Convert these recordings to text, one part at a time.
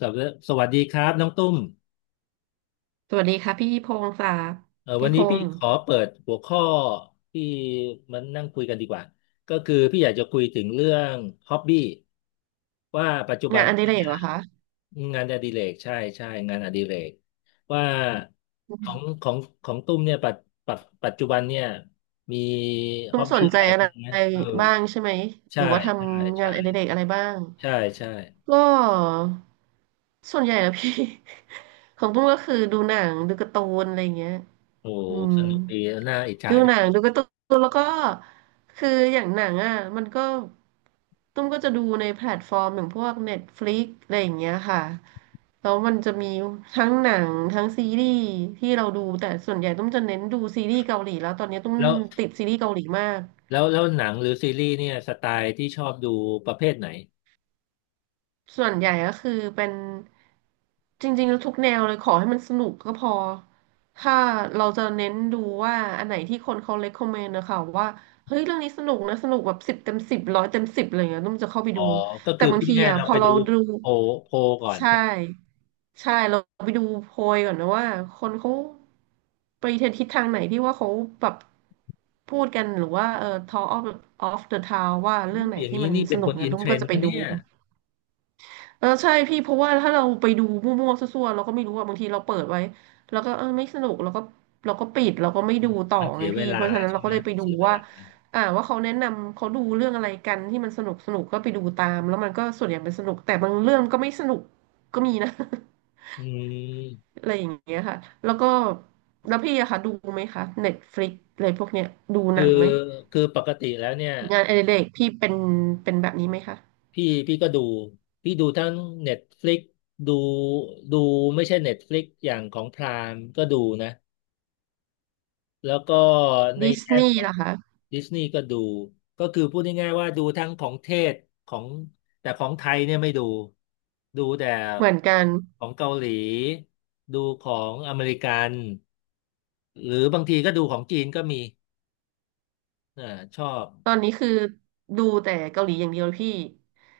สวัสดีสวัสดีครับน้องตุ้มสวัสดีค่ะพี่พงศ์ค่ะวัพี่นพนี้พี่งศ์ขอเปิดหัวข้อที่มันนั่งคุยกันดีกว่าก็คือพี่อยากจะคุยถึงเรื่องฮ็อบบี้ว่าปัจจุบังานนอดิเรกเนี่ยเหรอคะงานอดิเรกใช่ใช่งานอดิเรกว่าอืของมของของตุ้มเนี่ยปัจปัจจุบันเนี่ยมีตุ้ฮ็อมบสบี้นใจอะไรอะไรบ้างนะเออบ้างใช่ไหมหใช่รือว่าทใช่ำงาใช่นอดิเรกอะไรบ้างใช่ใช่ก็ส่วนใหญ่อะพี่ ของตุ้มก็คือดูหนังดูการ์ตูนอะไรอย่างเงี้ยโอ้อืม สนุกดีน่าอิจฉาดูจัหนังงดูการ์ตูนแล้วก็คืออย่างหนังอ่ะมันก็ตุ้มก็จะดูในแพลตฟอร์มอย่างพวก Netflix อะไรอย่างเงี้ยค่ะแล้วมันจะมีทั้งหนังทั้งซีรีส์ที่เราดูแต่ส่วนใหญ่ตุ้มจะเน้นดูซีรีส์เกาหลีแล้วตอนนี้ตุ้มแล้ว ติดซีรีส์เกาหลีมาก แล้วหนังหรือซีรีส์เนี่ยสไตล์ที่ชอบดูประเภทไหนส่วนใหญ่ก็คือเป็นจริงๆแล้วทุกแนวเลยขอให้มันสนุกก็พอถ้าเราจะเน้นดูว่าอันไหนที่คนเขา recommend นะคะว่าเฮ้ยเรื่องนี้สนุกนะสนุกแบบสิบเต็มสิบร้อยเต็มสิบอะไรเงี้ยนุ่มจะเข้าไปอ๋อดูก็แต่คือบาพูงดทีง่ายๆอ่ะเราพอไปเราดูดูโพลโพลก่อนใช่ใช่ไหมใช่เราไปดูโพยก่อนนะว่าคนเขาไปทิศทางไหนที่ว่าเขาแบบพูดกันหรือว่าtalk of the town ว่าอเรื่อมงไหนอย่างที่นี้มันนี่สเป็นนุคกนเนี่อิยนนุ่เทมรก็นจะด์ไปปะดู เนี่ยใช่พี่เพราะว่าถ้าเราไปดูมั่วๆซั่วๆเราก็ไม่รู้ว่าบางทีเราเปิดไว้แล้วก็ไม่สนุกเราก็เราก็ปิดเราก็ไม่ดูต่อมันเสีไงยเวพี่ลาเพราะฉะนั้นใช่เราไหก็มเลยไปดูเสียเวว่าลาว่าเขาแนะนำเขาดูเรื่องอะไรกันที่มันสนุกสนุกก็ไปดูตามแล้วมันก็ส่วนใหญ่เป็นสนุกแต่บางเรื่องก็ไม่สนุกก็มีนะ อืม อะไรอย่างเงี้ยค่ะแล้วก็แล้วพี่อะค่ะดูไหมคะเน็ตฟลิกอะไรพวกเนี้ยดูหคืนัองไหมคือปกติแล้วเนี่ยงานอดิเรกพี่เป็นเป็นแบบนี้ไหมคะพี่ก็ดูพี่ดูทั้ง Netflix ดูดูไม่ใช่ Netflix อย่างของพรามก็ดูนะ แล้วก็ในดิสแง่นีขย์องล่ะคะดิสนีย์ก็ดู ก็คือพูดง่ายๆว่าดูทั้งของเทศของแต่ของไทยเนี่ยไม่ดู ดูแต่เหมือนกัน ของเกาหลีดูของอเมริกันหรือบางทีก็ดูของจีนก็มีอ่าชอบตอนนี้คือดูแต่เกาหลีอย่างเดียวพี่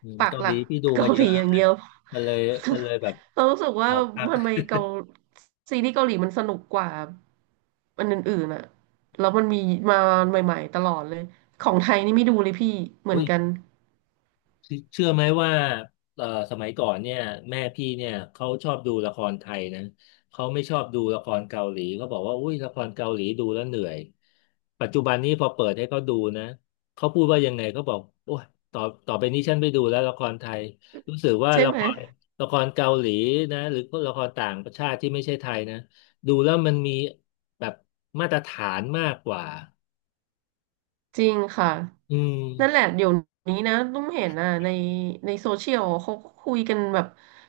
อืมปักเกาหหลัลีกที่ดูเกามาเยหลีอะแล้อวย่างไงเดียว มันเลยมันเลยแบบ เรารู้สึกอว่าอกพัก ทำไมเกาซีรีส์เกาหลีมันสนุกกว่าอันอื่นๆอะแล้วมันมีมาใหม่ๆตลอดเลย ของไทยนี่ไม่ดูเลยพี่เหมือนกันเชื่อไหมว่าเอ่อสมัยก่อนเนี่ยแม่พี่เนี่ยเขาชอบดูละครไทยนะเขาไม่ชอบดูละครเกาหลีเขาบอกว่าอุ้ยละครเกาหลีดูแล้วเหนื่อยปัจจุบันนี้พอเปิดให้เขาดูนะเขาพูดว่ายังไงเขาบอกโอ้ยต่อต่อไปนี้ฉันไม่ดูแล้วละครไทยรู้สึกว่าใช่ละไหคม รละครเกาหลีนะหรือละครต่างประชาติที่ไม่ใช่ไทยนะดูแล้วมันมีแบบมาตรฐานมากกว่าจริงค่ะอืมนั่นแหละเดี๋ยวนี้นะตุ้มเห็นอ่ะในในโซเชียลเขาก็คุยกันแบบ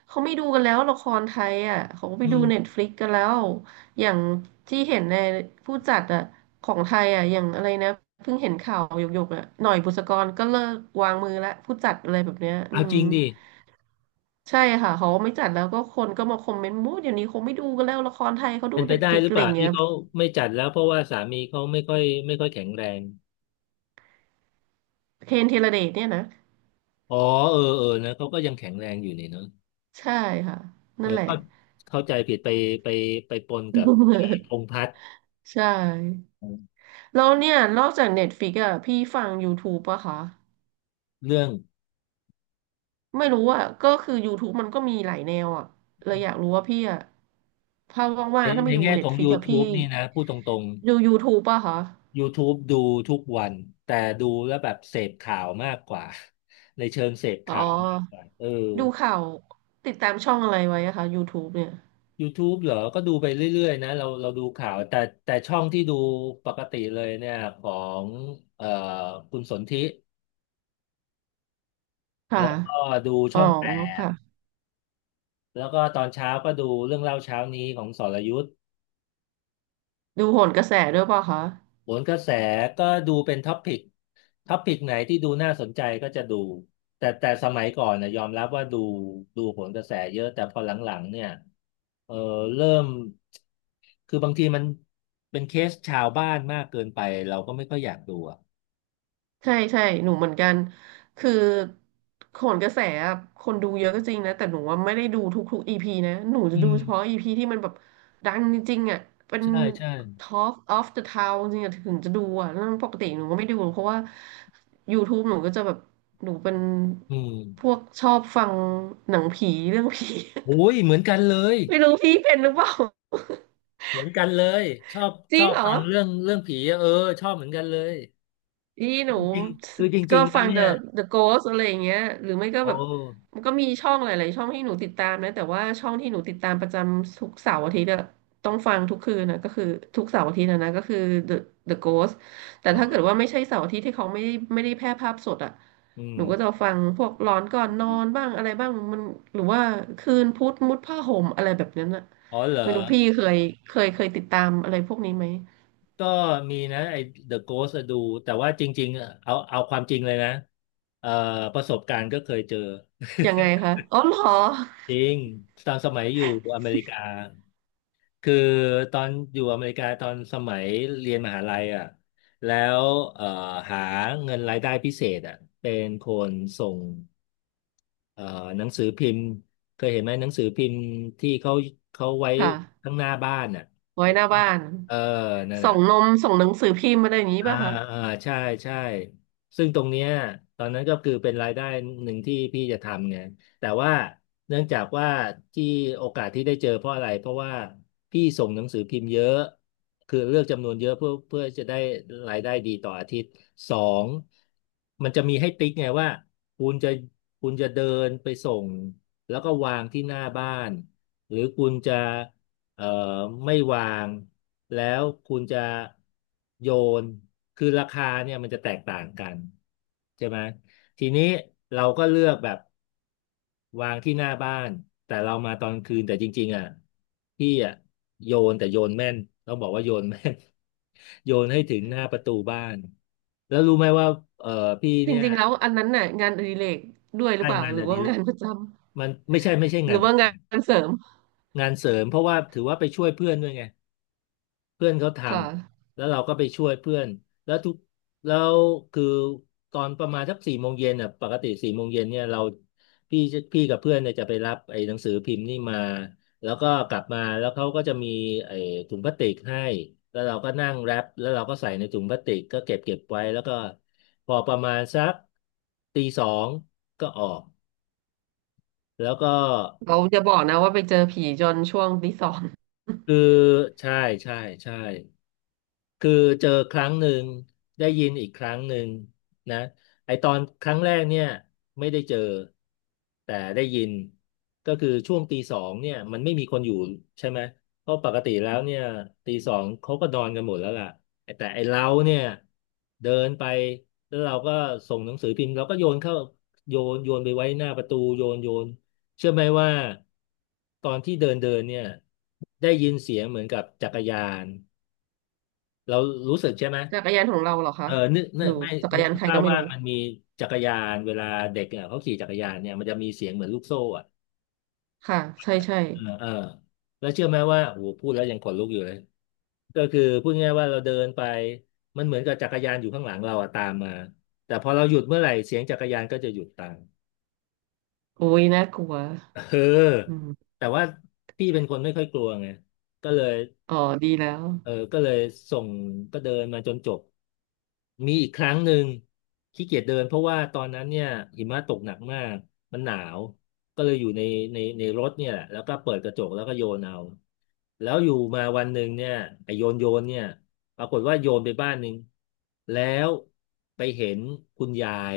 เขาไม่ดูกันแล้วละครไทยอ่ะเขาก็ไปอืดูเน็ตมฟลิกกันแล้วอย่างที่เห็นในผู้จัดอ่ะของไทยอ่ะอย่างอะไรนะเพิ่งเห็นข่าวหยกๆอ่ะหน่อยบุษกรก็เลิกวางมือละผู้จัดอะไรแบบเนี้ยอืเอามจริงดิ ใช่ค่ะเขาไม่จัดแล้วก็คนก็มาคอมเมนต์มู้เดี๋ยวนี้คงไม่ดูกันแล้วละครไทยเขาดูเป็นไปเน็ตฟได้ลิกหรืออะเปไรอล่าย่างเงี้ที่ยเขาไม่จัดแล้วเพราะว่าสามีเขาไม่ค่อยแข็งแรง เคนธีรเดชเนี่ยนะอ๋อเออเออนะเขาก็ยังแข็งแรงอยู่นี่เนาะใช่ค่ะเออนั่นแหละ ก็เข้าใจผิดไปไปปนกับไอ้พ งษ์พัฒน์ใช่แล้วเนี่ยนอกจาก Netflix อ่ะพี่ฟัง YouTube ปะคะเรื่องไม่รู้อ่ะก็คือ YouTube มันก็มีหลายแนวอ่ะเลยอยากรู้ว่าพี่อ่ะถ้าว่าในงๆถ้าไม่ในดู แง่ของ Netflix อ่ะพี่ YouTube นี่นะพูดตรงดู YouTube ปะคะๆ YouTube ดูทุกวันแต่ดูแล้วแบบเสพข่าวมากกว่าในเชิงเสพอ๋อข่าวมากกว่าเออ ดูข่าวติดตามช่องอะไรไว้อะคะ YouTube เนี่ย YouTube เหรอ ก็ดูไปเรื่อยๆนะเราดูข่าวแต่ช่องที่ดูปกติเลยเนี่ยของเอ่อคุณสนธิค่ะแล้วก็ดูอ๋อช่องแปดค่ะแล้วก็ตอนเช้าก็ดูเรื่องเล่าเช้านี้ของสรยุทธ์ดูโหนกระแสด้วยปะคะ โหนกระแสก็ดูเป็นท็อปิกไหนที่ดูน่าสนใจก็จะดูแต่สมัยก่อนนะยอมรับว่าดูโหนกระแสเยอะแต่พอหลังๆเนี่ยเออเริ่มคือบางทีมันเป็นเคสชาวบ้านมากเกินไปเราก็ไม่ค่อยอยากดูอะ ใช่ใช่หนูเหมือนกันคือโขนกระแสอะคนดูเยอะก็จริงนะแต่หนูว่าไม่ได้ดูทุกๆอีพีนะหนูจะอืดูมเฉพาะอีพีที่มันแบบดังจริงๆอ่ะเป็น ใช่ใช่ Talk of the Town จริงๆอะถึงจะดูอ่ะแล้วปกติหนูก็ไม่ดูเพราะว่า YouTube หนูก็จะแบบหนูเป็นอืมพวกชอบฟังหนังผีเรื่องผี โอ้ยเหมือนกันเลย ไม่รู้พี่เป็นหรือเปล่า เหมือนกันเลยชอบ จชริองบเหรฟัอ งเรื่องผีอะเออชอบเหมือนกันเลยอีหนูจริงๆคือจก็ริงๆแล้ฟัวง เนี่ ย The Ghost อะไรอย่างเงี้ยหรือไม่ก็โอ้แบบมันก็มีช่องหลายๆช่องให้หนูติดตามนะแต่ว่าช่องที่หนูติดตามประจำทุกเสาร์อาทิตย์อะต้องฟังทุกคืนนะก็คือทุกเสาร์อาทิตย์นะก็คือ The The Ghost แต่อ๋อถ้าเกิดว่าไม่ใช่เสาร์อาทิตย์ที่เขาไม่ได้แพร่ภาพสดอะอืมหนูก็จะฟังพวกหลอนก่อนนอนบ้างอะไรบ้างมันหรือว่าคืนพุธมุดผ้าห่มอะไรแบบนั้นอะอ๋อเหรอไม่รู้พี่เคยเคยติดตามอะไรพวกนี้ไหมก็มีนะไอ้ The Ghost อะดูแต่ว่าจริงๆอะเอาความจริงเลยนะเอ่อประสบการณ์ก็เคยเจอ ยังไงคะอ๋อเหรอ จริงตอนสมัยอยู่อเมริกา คือตอนอยู่อเมริกาตอนสมัยเรียนมหาลัยอ่ะแล้วเอ่อหาเงินรายได้พิเศษอ่ะเป็นคนส่งเอ่อหนังสือพิมพ์เคยเห็นไหมหนังสือพิมพ์ที่เขาไว้ค่ะ ข้างหน้าบ้านอ่ะไว้แล้วหน้าก็บ้านเออนั่นส่น่ะ งนมส่งหนังสือพิมพ์อะไรอย่างนี้อ่าป่ะคะอ่าใช่ใช่ซึ่งตรงเนี้ยตอนนั้นก็คือเป็นรายได้หนึ่งที่พี่จะทำไงแต่ว่าเนื่องจากว่าที่โอกาสที่ได้เจอเพราะอะไรเพราะว่าพี่ส่งหนังสือพิมพ์เยอะคือเลือกจำนวนเยอะเพื่อจะได้รายได้ดีต่ออาทิตย์สองมันจะมีให้ติ๊กไงว่าคุณจะคุณจะเดินไปส่งแล้วก็วางที่หน้าบ้านหรือคุณจะ เอ่อไม่วางแล้วคุณจะโยนคือราคาเนี่ยมันจะแตกต่างกันใช่ไหมทีนี้เราก็เลือกแบบวางที่หน้าบ้านแต่เรามาตอนคืนแต่จริงๆอ่ะพี่อ่ะโยนแต่โยนแม่นต้องบอกว่าโยนแม่น โยนให้ถึงหน้าประตูบ้านแล้วรู้ไหมว่าเอ่อพี่จเนี่ยริงๆแล้วอันนั้นน่ะงานอดิเรกด้วยหรืได้อเปล่างานหอรือดิว่าเรกงานประจำมันไม่ใช่หงารืนอปว่าระจงานเสริมำงานเสริมเพราะว่าถือว่าไปช่วยเพื่อนด้วยไง เพื่อนเขาทค่ะำแล้วเราก็ไปช่วยเพื่อนแล้วแล้วคือตอนประมาณสักสี่โมงเย็นอ่ะปกติสี่โมงเย็นเนี่ยเราพี่พี่กับเพื่อนเนี่ยจะไปรับไอ้หนังสือพิมพ์นี่มาแล้วก็กลับมาแล้วเขาก็จะมีไอ้ถุงพลาสติกให้แล้วเราก็นั่งแรปแล้วเราก็ใส่ในถุงพลาสติกก็เก็บไว้แล้วก็พอประมาณสักตีสองก็ออกแล้วก็เราจะบอกนะว่าไปเจอผีจนช่วงตีสอง คือใช่ใช่ใช่ คือเจอครั้งหนึ่งได้ยินอีกครั้งหนึ่งนะไอตอนครั้งแรกเนี่ยไม่ได้เจอแต่ได้ยินก็คือช่วงตีสองเนี่ยมันไม่มีคนอยู่ใช่ไหมเพราะปกติแล้วเนี่ยตีสองเขาก็นอนกันหมดแล้วล่ะแต่ไอเราเนี่ยเดินไปแล้วเราก็ส่งหนังสือพิมพ์เราก็โยนเข้าโยนโยนไปไว้หน้าประตูโยนโยนเชื่อไหมว่าตอนที่เดินเดินเนี่ยได้ยินเสียงเหมือนกับจักรยาน เรารู้สึกใช่ไหม จักรยานของเราเหรอคะเออนึกนึหรืกอไม่จักรนึกยานใครภาก็พไม่ว่ารู้มันมีจักรยาน เวลาเด็กเนี่ยเขาขี่จักรยานเนี่ยมันจะมีเสียงเหมือนลูกโซ่อ่ะค่ะใช่ใช่เออเออแล้วเชื่อไหมว่าโอ้โหพูดแล้วยังขนลุกอยู่เลยก็คือพูดง่ายๆว่าเราเดินไปมันเหมือนกับจักรยานอยู่ข้างหลังเราอะตามมา แต่พอเราหยุดเมื่อไหร่เสียงจักรยานก็จะหยุดตามโอ้ยน่ากลัวเอออืมแต่ว่าพี่เป็นคนไม่ค่อยกลัวไงก็เลย อ๋อดีแล้วเออก็เลยส่งก็เดินมาจนจบมีอีกครั้งหนึ่งขี้เกียจเดินเพราะว่าตอนนั้นเนี่ยหิมะตกหนักมากมันหนาวก็เลยอยู่ในในรถเนี่ยแหละแล้วก็เปิดกระจกแล้วก็โยนเอาแล้วอยู่มาวันหนึ่งเนี่ยไอโยนโยนเนี่ยปรากฏว่าโยนไปบ้านหนึ่งแล้วไปเห็นคุณยาย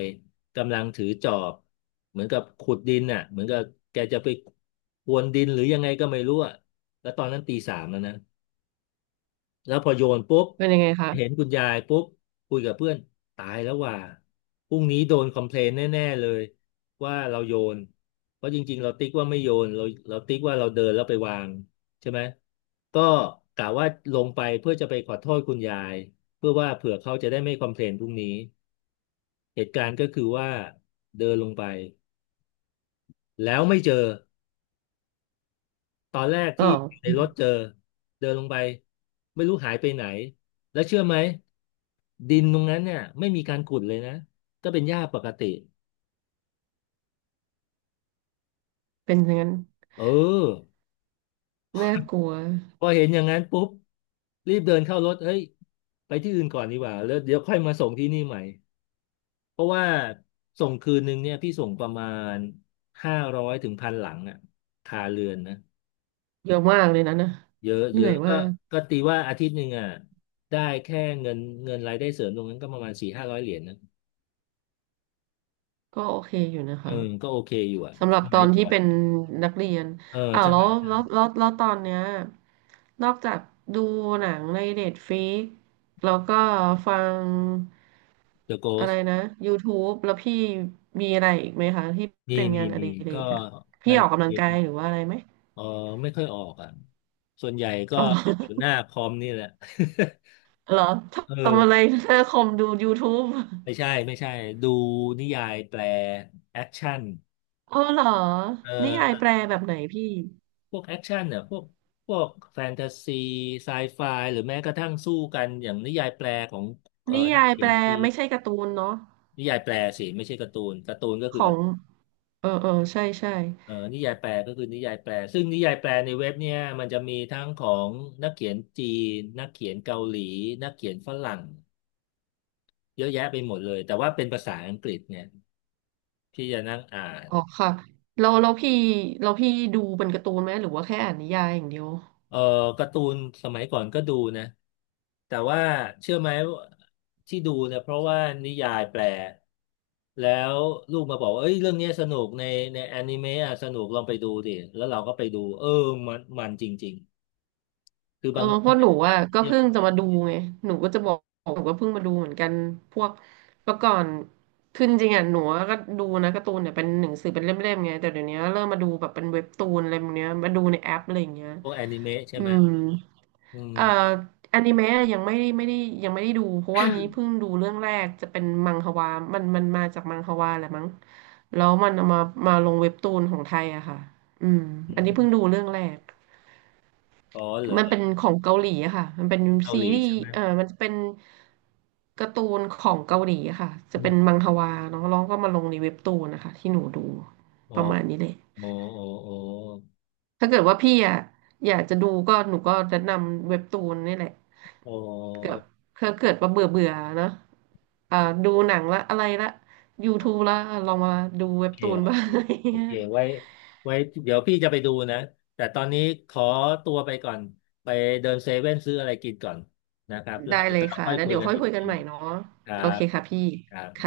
กำลังถือจอบเหมือนกับขุดดินน่ะเหมือนกับแกจะไปพรวนดินหรือยังไงก็ไม่รู้อะแล้วตอนนั้นตีสามแล้วนะ แล้วพอโยนปุ๊บเป็นยังไงเห็นคะคุณยายปุ๊บคุยกับเพื่อนตายแล้วว่าพรุ่งนี้โดนคอมเพลนแน่ๆเลยว่าเราโยนเพราะจริงๆเราติ๊กว่าไม่โยนเราเราติ๊กว่าเราเดินแล้วไปวางใช่ไหมก็กะว่าลงไปเพื่อจะไปขอโทษคุณยายเพื่อว่าเผื่อเขาจะได้ไม่คอมเพลนพรุ่งนี้เหตุการณ์ก็คือว่าเดินลงไปแล้วไม่เจอ ตอนแรกอ๋อที่อยู่ในอืมรถเจอเดินลงไปไม่รู้หายไปไหนแล้วเชื่อไหมดินตรงนั้นเนี่ยไม่มีการขุดเลยนะก็เป็นหญ้าปกติเป็นอย่างนั้นเออน่ากลัวพอเห็นอย่างนั้นปุ๊บรีบเดินเข้ารถเฮ้ยไปที่อื่นก่อนดีกว่าแล้วเดี๋ยวค่อยมาส่งที่นี่ใหม่เพราะว่าส่งคืนหนึ่งเนี่ยพี่ส่งประมาณห้าร้อยถึงพันหลังอ่ะคาเรือนนะเยอะมากเลยนะนะเยอะเหเยนื่ออะยก็มากก็ตีว่าอาทิตย์หนึ่งอ่ะได้แค่เงินเงินรายได้เสริมตรงนั้นก็ประมาณสี่ห้าร้อยเหรียญนะ ก็โอเคอยู่นะเออคะ ก็โอเคอยู่อ่ะสำหรัสบตมัอยนก่ที่อนเป็นนักเรียนเอออ้าวใช่ แล้วตอนเนี้ยนอกจากดูหนังในเน็ตฟ i ิกแล้วก็ฟัง The อะไร Ghost นะ YouTube แล้วพี่มีอะไรอีกไหมคะที่มีเป็นมีงานอมีดิเรก็กอะพี่งานออกกำลัเองงกายหรือว่าอะไรไหมเออไม่ค่อยออกอ่ะ ส่วนใหญ่ก็อ๋อเหรอจะอยู่หน้าคอมนี่แหละ เหรอ เออทำอะไรหน้าคอมดูยูทูบไม่ใช่ ดูนิยายแปลแอคชั่นอ๋อเหรอเอ่นิยายอแปลแบบไหนพี่พวกแอคชั่นเนี่ยพวกแฟนตาซีไซไฟหรือแม้กระทั่งสู้กันอย่างนิยายแปลของนินักยายเขีแปยลนจีนไม่ใช่การ์ตูนเนาะนิยายแปลสิ ไม่ใช่การ์ตูนการ์ตูนก็ขคือ องเออเออใช่ใช่ นิยายแปลก็คือนิยายแปลซึ่งนิยายแปลในเว็บเนี่ยมันจะมีทั้งของนักเขียนจีนนักเขียนเกาหลีนักเขียนฝรั่งเยอะแยะไปหมดเลยแต่ว่าเป็นภาษาอังกฤษเนี่ยที่จะนั่งอ่าอ๋อนค่ะเราเราพี่เราพี่ดูเป็นการ์ตูนไหมหรือว่าแค่อ่านนิยายอย่างเดียวเออการ์ตูนสมัยก่อนก็ดูนะแต่ว่าเชื่อไหมว่าที่ดูเนี่ยเพราะว่านิยายแปลแล้วลูกมาบอกว่าเอ้ยเรื่องเนี้ยสนุกในแอนิเมะอะสนุกลองไปดูดิแล้วเราก็ไปดูเออมันจริงๆคือเออบาง เพ ราะหเป็นูอ่ะก็เพิ่งนจะมาดูไงหนูก็จะบอกหนูก็เพิ่งมาดูเหมือนกันพวกเมื่อก่อนคือจริงๆอ่ะหนูก็ดูนะการ์ตูนเนี่ยเป็นหนังสือเป็นเล่มๆไงแต่เดี๋ยวนี้เริ่มมาดูแบบเป็นเว็บตูนอะไรแบบเนี้ยมาดูในแอปอะไรอย่างเงี้ยพวกแอนิเมะใช่อืไหม ม อืมเอ่ออนิเมะอะยังไม่ได้ไม่ได้ยังไม่ได้ดูเพราะว่านี้เพิ่งดูเรื่องแรกจะเป็นมังฮวามันมาจากมังฮวาแหละมั้งแล้วมันเอามาลงเว็บตูนของไทยอะค่ะอืมออันนี้เพิ่งมดูเรื่องแรกอ๋อเหรอมันเป็นของเกาหลีอะค่ะมันเป็นเกาซีหลีรีส์ใช่ไหมเออมันจะเป็นการ์ตูนของเกาหลีอะค่ะจะอืเป็นมมังฮวาเนาะแล้วก็มาลงในเว็บตูนนะคะที่หนูดูอ๋อประมาณนี้เลยอ๋ออ๋อถ้าเกิดว่าพี่อะอยากจะดูก็หนูก็แนะนำเว็บตูนนี่แหละ อ๋อเกิดอเขาเกิดว่าเบื่อเบื่อเนอะอ่าดูหนังละอะไรละ ๋อ YouTube ละลองมาดูโอเว็บเคตูนโอบ้าเคโอเคง ไว้เดี๋ยวพี่จะไปดูนะแต่ตอนนี้ขอตัวไปก่อนไปเดินเซเว่นซื้ออะไรกินก่อนนะครับ แล้วได้เดี๋ยเลยวเราค่ะ ค่อยแล้วคุยเดี๋ยวกันค่อยอีกคุยกัทีนใหหม่นึ่งเนาะครัโอเคบค่ะพี่ครับค่ะ